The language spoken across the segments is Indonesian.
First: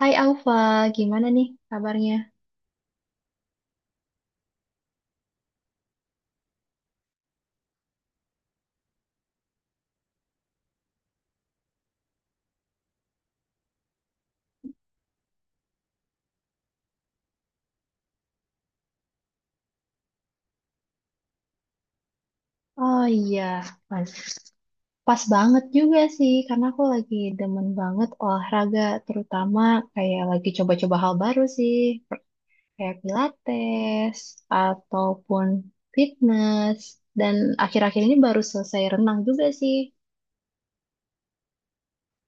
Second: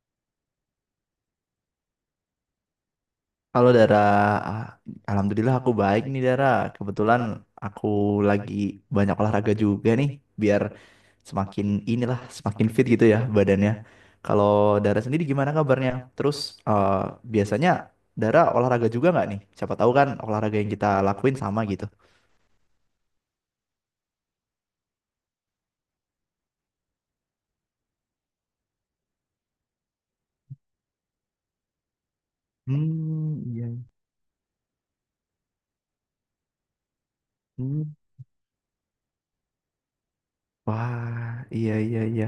Hai Alfa, gimana nih kabarnya? Halo Dara, Ah, Alhamdulillah aku baik nih Dara. Kebetulan aku lagi banyak olahraga juga nih, biar semakin inilah, semakin fit gitu ya badannya. Kalau Dara sendiri gimana kabarnya? Terus eh, biasanya Dara olahraga juga nggak nih? Siapa tahu kan olahraga yang kita lakuin sama gitu. Oh iya, pas, pas banget juga sih, karena aku lagi demen banget olahraga, terutama kayak lagi coba-coba hal baru sih, kayak Hmm, iya. pilates, ataupun fitness, dan Hmm. akhir-akhir ini baru selesai renang juga sih. Wah, iya iya iya.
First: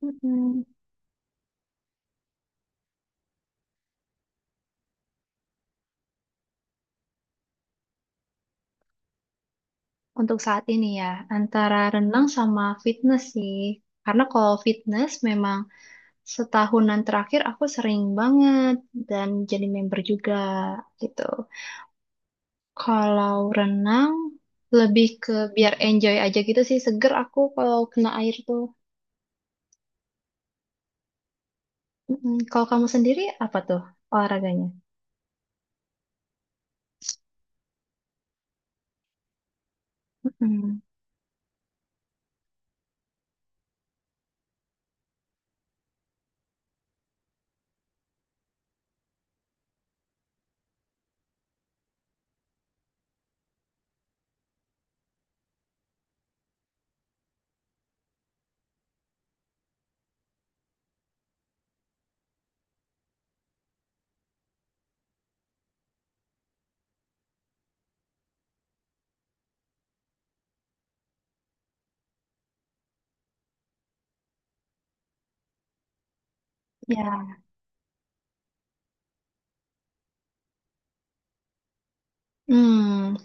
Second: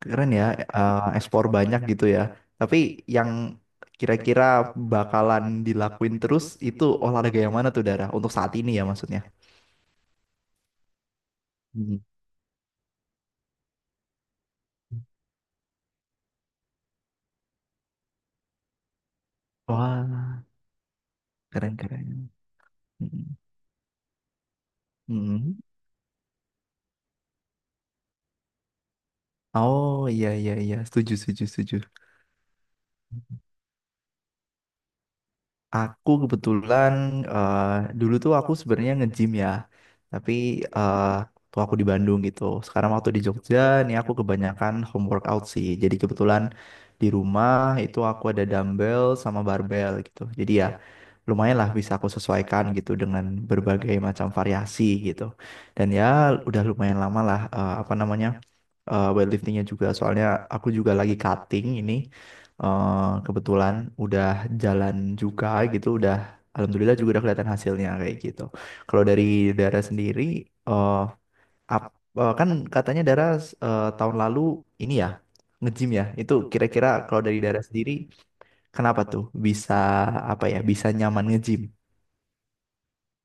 Keren ya, Mm-mm. Ekspor banyak gitu ya. Tapi yang kira-kira bakalan dilakuin terus itu olahraga yang mana tuh Dara? Untuk saat ini ya maksudnya. Untuk saat ini ya, antara Hmm. renang sama fitness sih, karena kalau fitness memang setahunan terakhir aku sering banget dan jadi member juga Wah, gitu. keren-keren. Kalau renang lebih ke biar enjoy aja gitu sih, seger aku kalau kena air tuh. Oh iya iya iya, setuju setuju setuju. Mm-mm. Kalau kamu sendiri apa tuh olahraganya? Aku kebetulan eh, dulu tuh aku sebenarnya nge-gym ya, tapi Mm-mm. eh tuh aku di Bandung gitu. Sekarang waktu di Jogja, nih aku kebanyakan home workout sih. Jadi kebetulan di rumah itu aku ada dumbbell sama barbell gitu. Jadi ya lumayan lah bisa aku sesuaikan gitu dengan berbagai macam variasi gitu. Dan ya udah lumayan lama lah apa namanya weightliftingnya juga. Soalnya aku juga lagi cutting ini eh, kebetulan udah jalan juga gitu, udah alhamdulillah juga udah kelihatan hasilnya kayak gitu. Kalau dari Dara sendiri, eh ap- kan katanya Dara tahun lalu ini ya nge-gym ya. Itu kira-kira kalau Ya, dari Dara sendiri, kenapa tuh bisa apa ya bisa nyaman nge-gym. hmm,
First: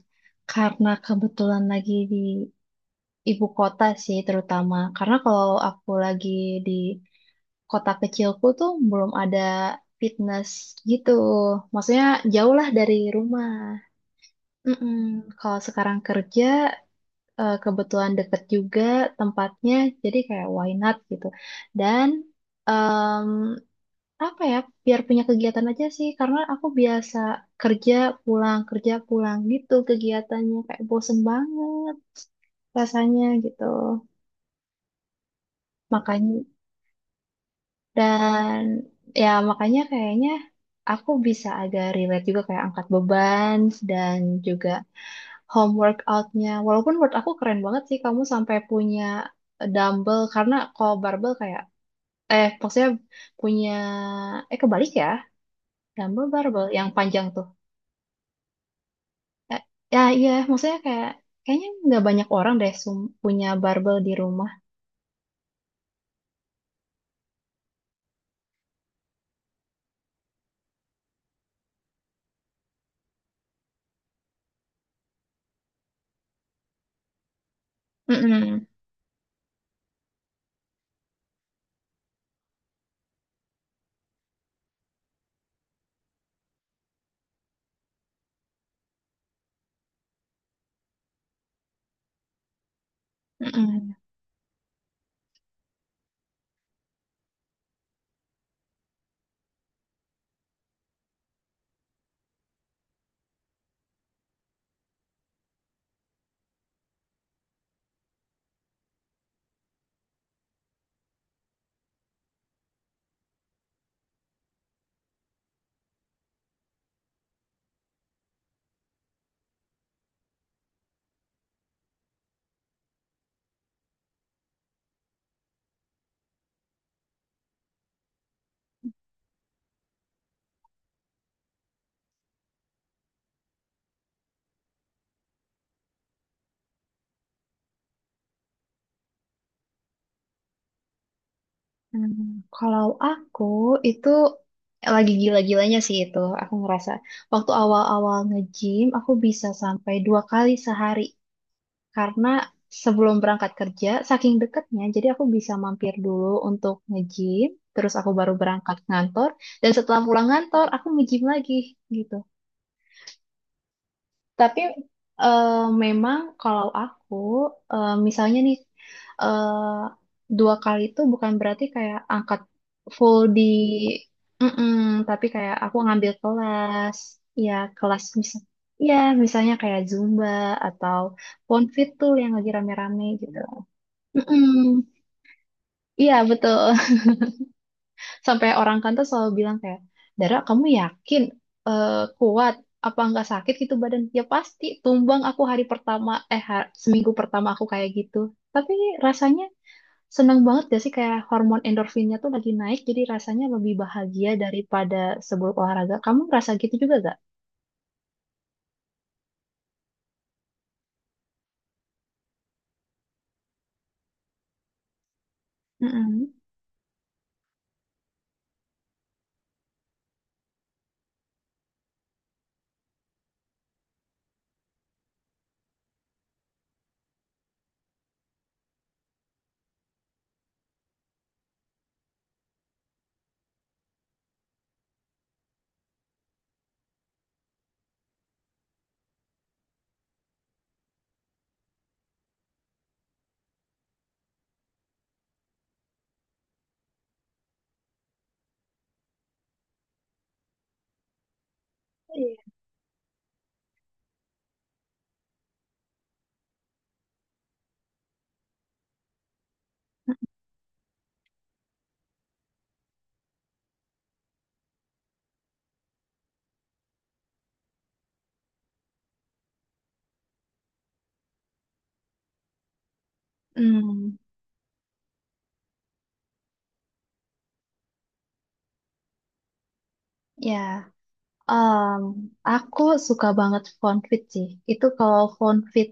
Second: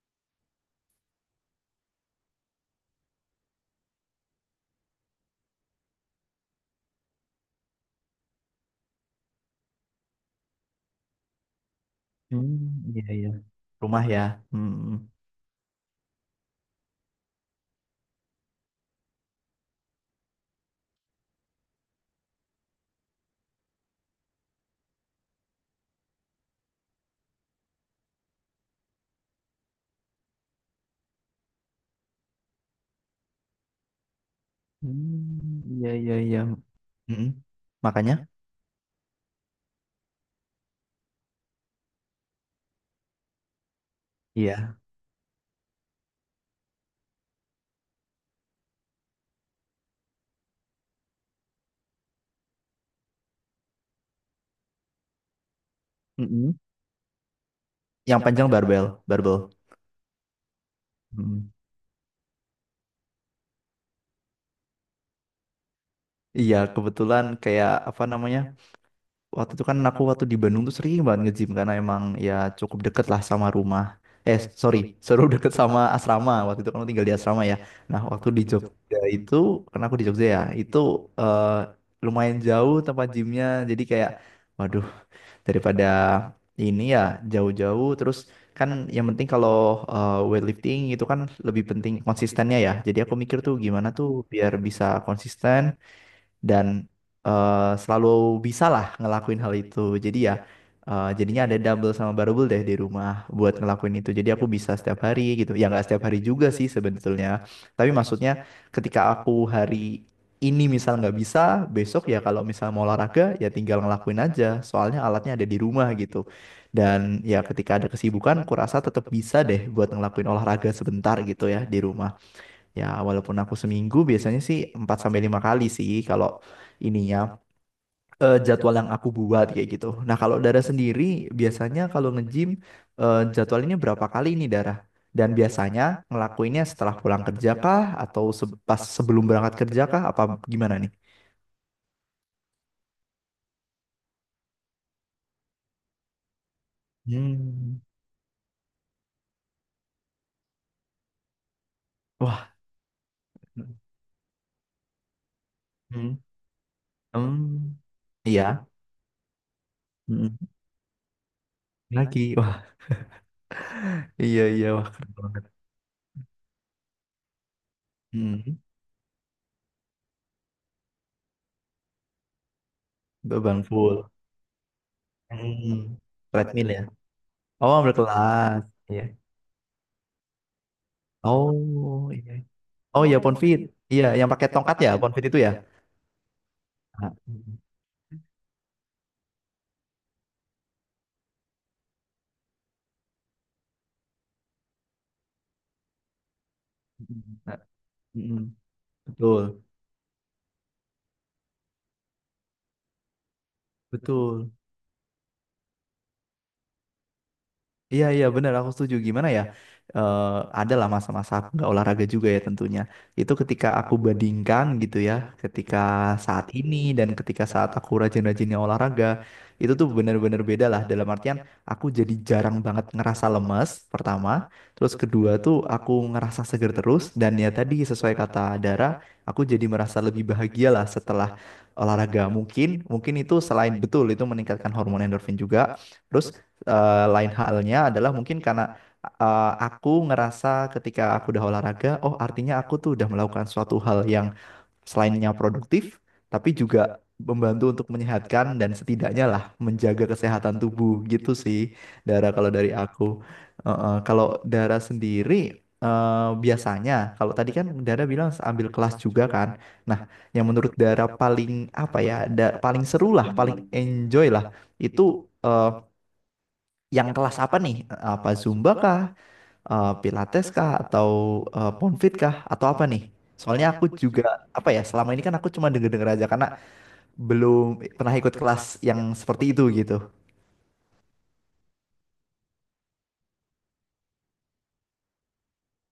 karena kebetulan lagi di ibu kota sih terutama. Karena kalau aku lagi di kota kecilku tuh belum ada fitness gitu. Maksudnya jauh Hmm, lah dari iya iya. rumah. Rumah ya? Hmm. Mm-mm. Kalau sekarang kerja kebetulan deket juga tempatnya, jadi kayak why not gitu. Dan em, apa ya, biar punya kegiatan aja sih, karena aku biasa kerja kerja pulang gitu kegiatannya kayak bosen banget rasanya gitu. Hmm, iya iya Makanya iya. Mm-mm. Makanya, dan ya makanya kayaknya aku bisa agak relate juga kayak angkat beban dan juga iya. home workoutnya. Walaupun menurut aku keren banget sih kamu sampai punya dumbbell karena kalau barbell kayak maksudnya punya kebalik ya dumbbell Mm-mm. barbell yang panjang tuh. Yang panjang barbel, barbel. Eh, ya iya maksudnya kayak kayaknya nggak banyak orang deh punya barbell di rumah. Iya, kebetulan kayak apa namanya? Waktu itu kan aku waktu di Bandung tuh sering banget nge-gym karena emang ya cukup deket lah sama rumah. Eh, sorry, seru deket sama asrama. Waktu itu kan aku tinggal di asrama ya. Nah, waktu di Mm-mm, Jogja itu, karena aku di Jogja ya, itu eh, lumayan jauh tempat gymnya. Jadi kayak, waduh, daripada ini ya jauh-jauh. Terus kan yang penting kalau weightlifting itu kan lebih penting konsistennya ya. Jadi aku mikir tuh gimana mm-mm. tuh biar bisa konsisten dan selalu bisa lah ngelakuin hal itu. Jadi ya jadinya ada double sama barbell deh di rumah buat ngelakuin itu. Jadi aku bisa setiap hari gitu. Ya nggak setiap hari juga sih sebetulnya. Tapi maksudnya ketika aku hari ini misal nggak bisa, besok ya kalau misal mau olahraga ya tinggal ngelakuin aja. Soalnya alatnya ada di rumah gitu. Dan ya ketika ada kesibukan, aku rasa tetap bisa deh buat ngelakuin olahraga sebentar gitu ya di rumah. Ya, walaupun aku seminggu biasanya sih 4 sampai 5 kali sih kalau ininya jadwal yang aku buat kayak gitu. Nah, kalau Dara sendiri biasanya kalau nge-gym jadwalnya berapa kali ini Dara? Dan biasanya ngelakuinnya setelah pulang kerja kah atau pas sebelum berangkat kerja kah apa gimana nih? Hmm, kalau aku itu lagi gila-gilanya sih itu. Aku ngerasa waktu Hmm. awal-awal nge-gym aku bisa sampai dua kali sehari karena Wah. sebelum berangkat kerja saking deketnya jadi aku bisa mampir Hmm. dulu untuk nge-gym Hmm. terus aku baru Iya. berangkat kantor dan setelah pulang Hmm. kantor aku nge-gym lagi gitu. Lagi. Wah, iya Tapi iya wah keren banget. eh, memang kalau aku misalnya nih Hmm. eh, dua kali itu bukan berarti kayak angkat full di Beban full. mm-mm, tapi kayak aku Hmm. ngambil Treadmill ya. kelas ya Oh, kelas misal berkelas. ya Iya. misalnya kayak Zumba atau Pon Oh fitul yang iya. lagi Oh tahu rame-rame iya kan gitu. Ponfit. Iya, yang pakai Mm-mm. tongkat ya ya. Ponfit itu ya. Ya. Iya betul. Nah, mm, Sampai orang kantor selalu bilang kayak, Dara kamu yakin eh, kuat apa nggak sakit gitu badan? Ya pasti tumbang aku hari pertama seminggu mm, pertama aku kayak gitu. mm. Mm, Tapi rasanya betul, seneng banget gak sih kayak hormon endorfinnya tuh lagi naik jadi rasanya lebih bahagia betul. daripada sebelum olahraga. Kamu ngerasa gitu juga gak? Iya iya benar aku setuju gimana ya eh ada lah masa-masa aku nggak olahraga juga ya tentunya itu ketika aku bandingkan gitu ya ketika Mm-mm. saat ini dan ketika saat aku rajin-rajinnya olahraga itu tuh benar-benar beda lah dalam artian aku jadi jarang banget ngerasa lemes pertama terus kedua tuh aku ngerasa seger terus dan ya tadi sesuai kata Dara aku jadi merasa lebih bahagia lah setelah olahraga mungkin mungkin itu selain betul itu meningkatkan hormon endorfin juga terus. Lain halnya adalah mungkin karena aku ngerasa ketika aku udah olahraga, oh artinya aku tuh udah melakukan suatu hal yang selainnya produktif, tapi juga membantu untuk menyehatkan dan setidaknya lah menjaga kesehatan tubuh gitu sih, Dara Iya. kalau dari aku. Kalau Dara sendiri biasanya kalau tadi kan Dara bilang ambil kelas juga kan. Nah, yang menurut Dara paling apa ya, paling seru lah, paling enjoy lah itu yang kelas apa nih? Apa Zumba kah? Pilates kah? Atau Ponfit kah? Atau apa nih? Soalnya aku Hmm, juga apa ya selama ini kan aku cuma denger-denger aja karena belum pernah ikut kelas yang seperti itu gitu. ya, Em, aku suka banget fonfit sih. Itu kalau fonfit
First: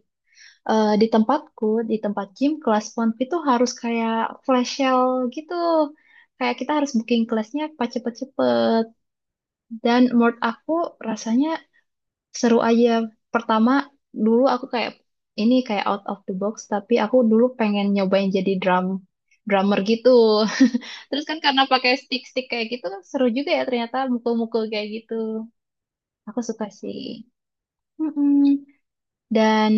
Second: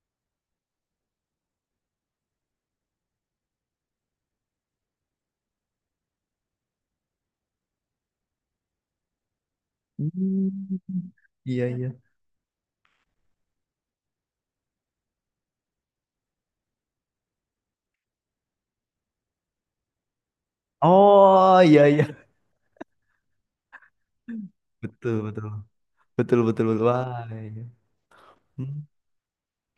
eh, di tempatku, di tempat gym, kelas PONP itu harus kayak flash sale gitu. Kayak kita harus booking kelasnya pas cepet-cepet. Dan menurut aku rasanya Iya iya. seru aja. Pertama, dulu aku kayak, ini kayak out of the box, tapi aku dulu pengen nyobain jadi drummer gitu. Terus kan Oh karena iya pakai iya. stick-stick kayak gitu, kan seru juga ya ternyata mukul-mukul kayak gitu. Betul betul betul Aku suka betul betul. sih. Wah iya. Mm-mm. Hmm. Dan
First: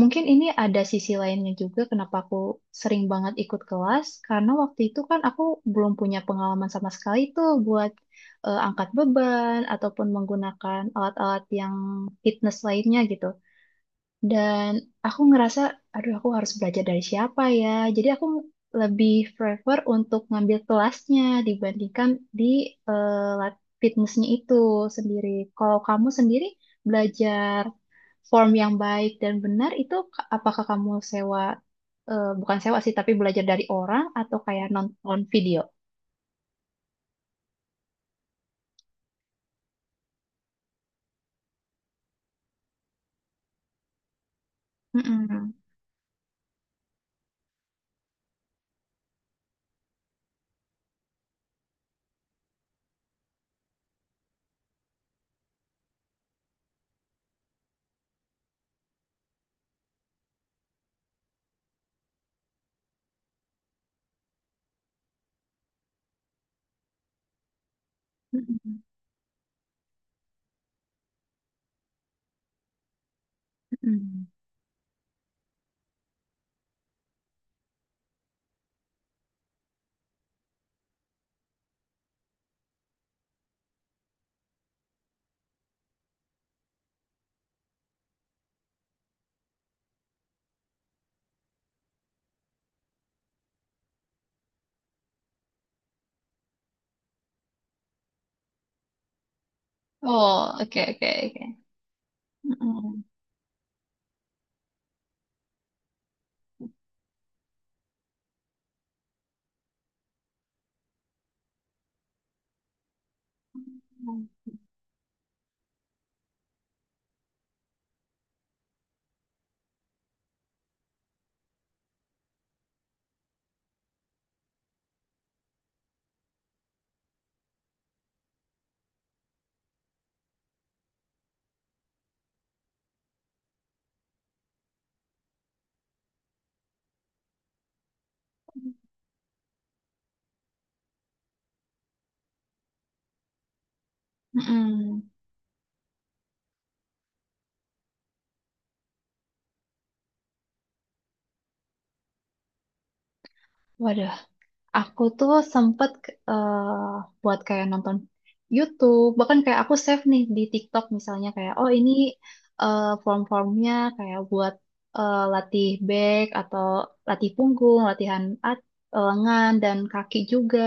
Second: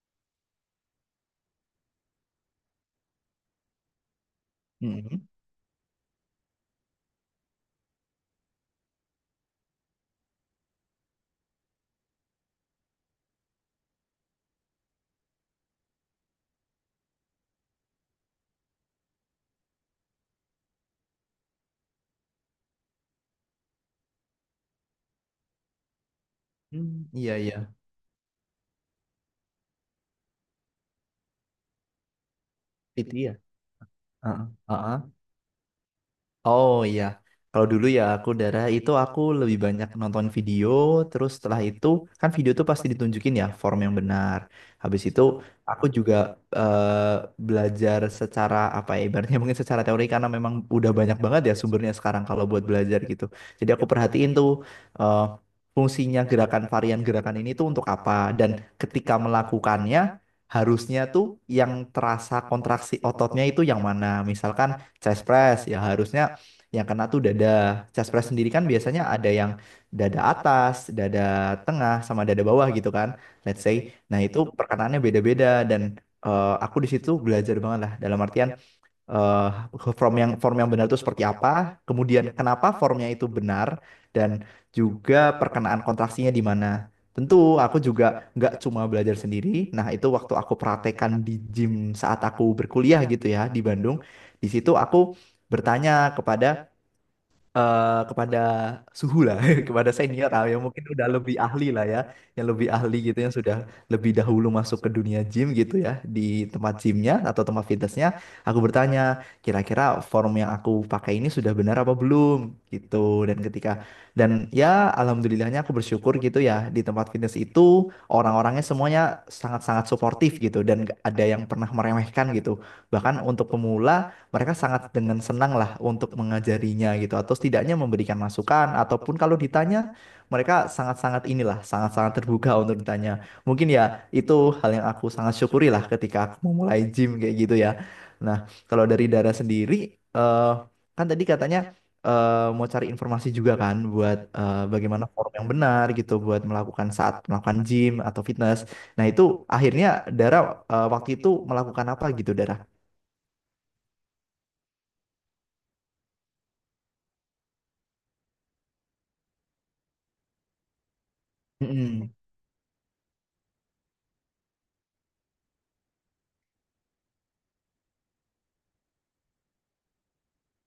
mungkin ini ada sisi lainnya juga kenapa aku sering banget ikut kelas, karena waktu itu kan Hmm. aku belum punya pengalaman sama sekali tuh buat angkat beban ataupun menggunakan alat-alat yang fitness lainnya gitu. Dan aku ngerasa, aduh aku harus belajar dari siapa ya. Jadi aku lebih prefer untuk ngambil kelasnya dibandingkan di eh, lab fitnessnya itu sendiri. Kalau kamu sendiri Hmm. Iya iya. belajar form yang baik dan benar itu apakah kamu sewa, bukan sewa sih, tapi Itu ya. belajar dari orang atau kayak Heeh. nonton video? Oh iya, kalau dulu ya aku darah itu aku lebih banyak nonton video, terus setelah itu kan video tuh pasti ditunjukin ya form yang benar. Habis itu Mm-mm. aku juga eh, belajar secara apa ya, ibaratnya mungkin secara teori karena memang udah banyak banget ya sumbernya sekarang kalau buat belajar gitu. Jadi aku perhatiin tuh eh, fungsinya gerakan varian gerakan ini tuh untuk apa dan ketika melakukannya harusnya tuh yang terasa kontraksi ototnya itu yang mana. Misalkan chest press ya harusnya yang kena tuh dada, caspres sendiri kan Mm-mm. biasanya ada yang dada atas, dada tengah, sama dada bawah gitu kan, let's say. Nah Mm-mm. itu perkenaannya beda-beda dan aku di situ belajar banget lah dalam artian eh, form yang benar itu seperti apa, kemudian kenapa formnya itu benar dan juga perkenaan kontraksinya di mana. Tentu aku juga nggak cuma belajar sendiri. Nah itu waktu aku praktekan di gym saat aku berkuliah gitu ya di Bandung. Di situ aku bertanya kepada kepada suhu lah, kepada senior lah, Oh, yang oke, mungkin udah oke, lebih oke. ahli lah ya, yang lebih ahli Mm-mm. gitu, yang sudah lebih dahulu masuk ke dunia gym gitu ya, di tempat gymnya atau tempat fitnessnya, aku bertanya, kira-kira form yang aku pakai ini sudah benar apa belum gitu, dan ketika, dan ya alhamdulillahnya aku bersyukur gitu ya, di tempat fitness itu orang-orangnya semuanya sangat-sangat suportif gitu, dan nggak ada yang pernah meremehkan gitu, bahkan untuk pemula mereka sangat dengan senang lah untuk mengajarinya gitu atau setidaknya memberikan masukan ataupun kalau ditanya mereka sangat-sangat inilah sangat-sangat terbuka untuk ditanya mungkin ya itu hal yang aku sangat syukuri lah ketika aku memulai gym kayak gitu ya. Nah kalau dari Dara sendiri eh, kan tadi katanya eh, mau cari informasi juga kan buat Mm-mm. bagaimana form yang benar gitu buat melakukan saat melakukan gym atau fitness, nah itu akhirnya Dara waktu itu melakukan apa gitu Dara. Waduh, aku tuh sempet eh, buat kayak nonton YouTube, bahkan kayak aku save nih di TikTok misalnya kayak oh ini Mm-mm. Form-formnya kayak buat latih back atau latih punggung, lengan dan kaki juga.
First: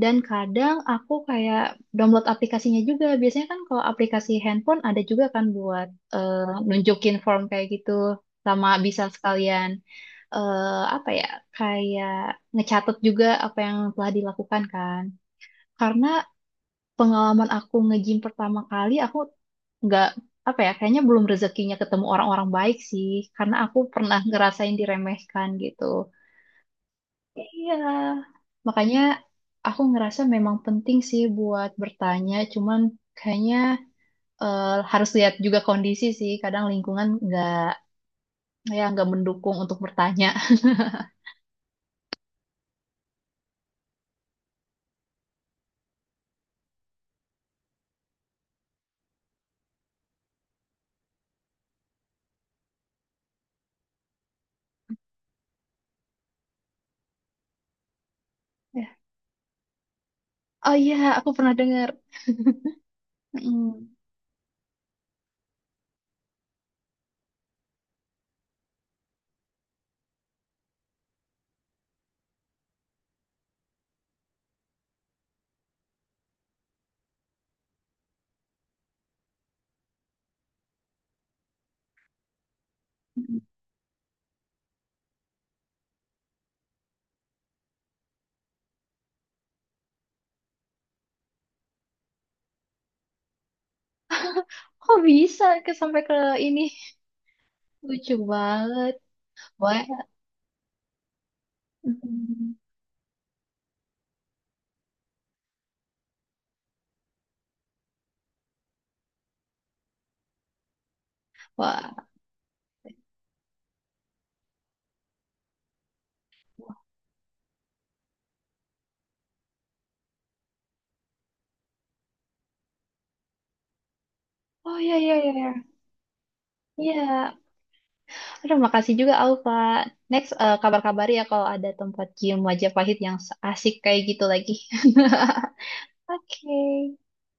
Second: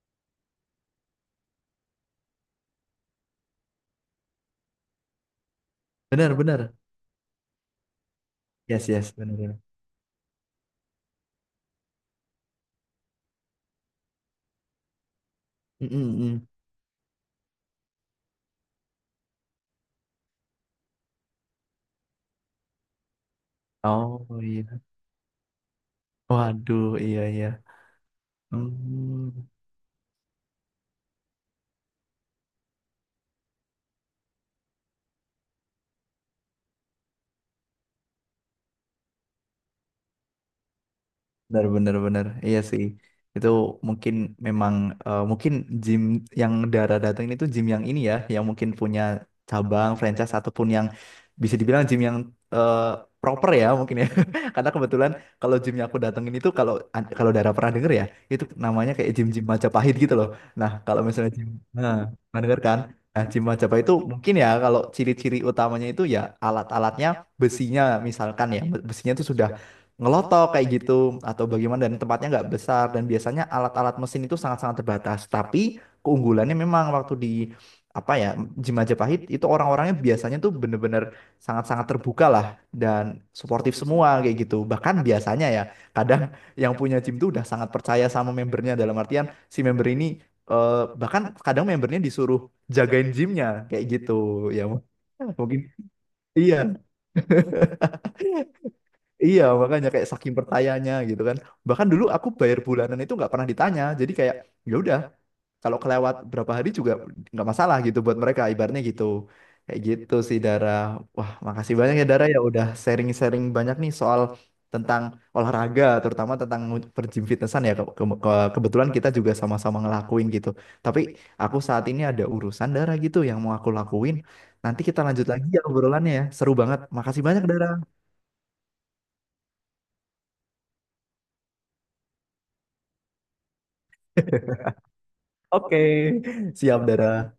Dan kadang aku kayak download aplikasinya juga. Biasanya kan kalau aplikasi handphone ada juga kan buat Benar, eh, benar. nunjukin form kayak gitu. Sama Yes, bisa yes, benar benar. sekalian eh, apa ya kayak ngecatat juga apa yang telah dilakukan kan. Mm, Karena mm, mm. pengalaman aku nge-gym pertama kali aku nggak apa ya kayaknya belum rezekinya ketemu orang-orang baik sih. Karena aku pernah Oh ngerasain iya. diremehkan gitu. Waduh, iya iya. Iya. Makanya Hmm. aku ngerasa memang penting sih buat bertanya, cuman kayaknya harus lihat juga kondisi sih. Kadang lingkungan nggak ya nggak mendukung untuk bertanya. Benar, benar, benar. Iya sih. Itu mungkin memang mungkin gym yang Dara datang ini tuh gym yang ini ya, yang mungkin punya cabang, franchise ataupun yang bisa dibilang gym yang eh, proper ya mungkin ya. Karena kebetulan kalau gym yang aku datengin itu kalau kalau Dara pernah denger ya, itu namanya Ya. kayak gym-gym Majapahit gitu loh. Nah, Oh iya, kalau aku misalnya gym pernah dengar. nah, pernah denger kan? Nah, gym Majapahit Mm, itu mungkin ya kalau ciri-ciri utamanya itu ya alat-alatnya besinya misalkan ya, besinya itu sudah ngelotok kayak gitu atau bagaimana dan tempatnya nggak besar dan biasanya alat-alat mesin itu sangat-sangat terbatas tapi keunggulannya memang waktu di apa ya, Gym Majapahit itu orang-orangnya biasanya tuh bener-bener sangat-sangat terbuka lah dan mm. suportif semua kayak gitu bahkan biasanya ya kadang yang punya gym tuh udah sangat percaya sama membernya dalam artian si member ini eh, bahkan kadang membernya disuruh jagain gymnya kayak gitu ya Kok bisa mungkin ke sampai ke iya. ini? Lucu banget. Iya, Wah. makanya kayak saking pertanyanya gitu kan. Bahkan dulu aku Mm. bayar bulanan itu nggak pernah ditanya. Jadi kayak ya udah, kalau kelewat berapa hari juga nggak masalah gitu buat mereka ibaratnya gitu. Kayak gitu sih Dara. Wah, makasih banyak ya Wah. Dara ya udah sharing-sharing banyak nih soal tentang olahraga, terutama tentang bergym fitnessan ya. Kebetulan kita juga sama-sama ngelakuin gitu. Tapi aku saat ini ada urusan Dara gitu yang mau aku lakuin. Oh Nanti iya kita iya lanjut iya. Iya. lagi ya obrolannya ya. Seru banget. Makasih Iya. banyak Dara. Terima kasih juga Alfa. Next, kabar-kabari ya kalau ada tempat gym Wajah Pahit yang asik kayak gitu lagi. Oke, Oke. siap Dara.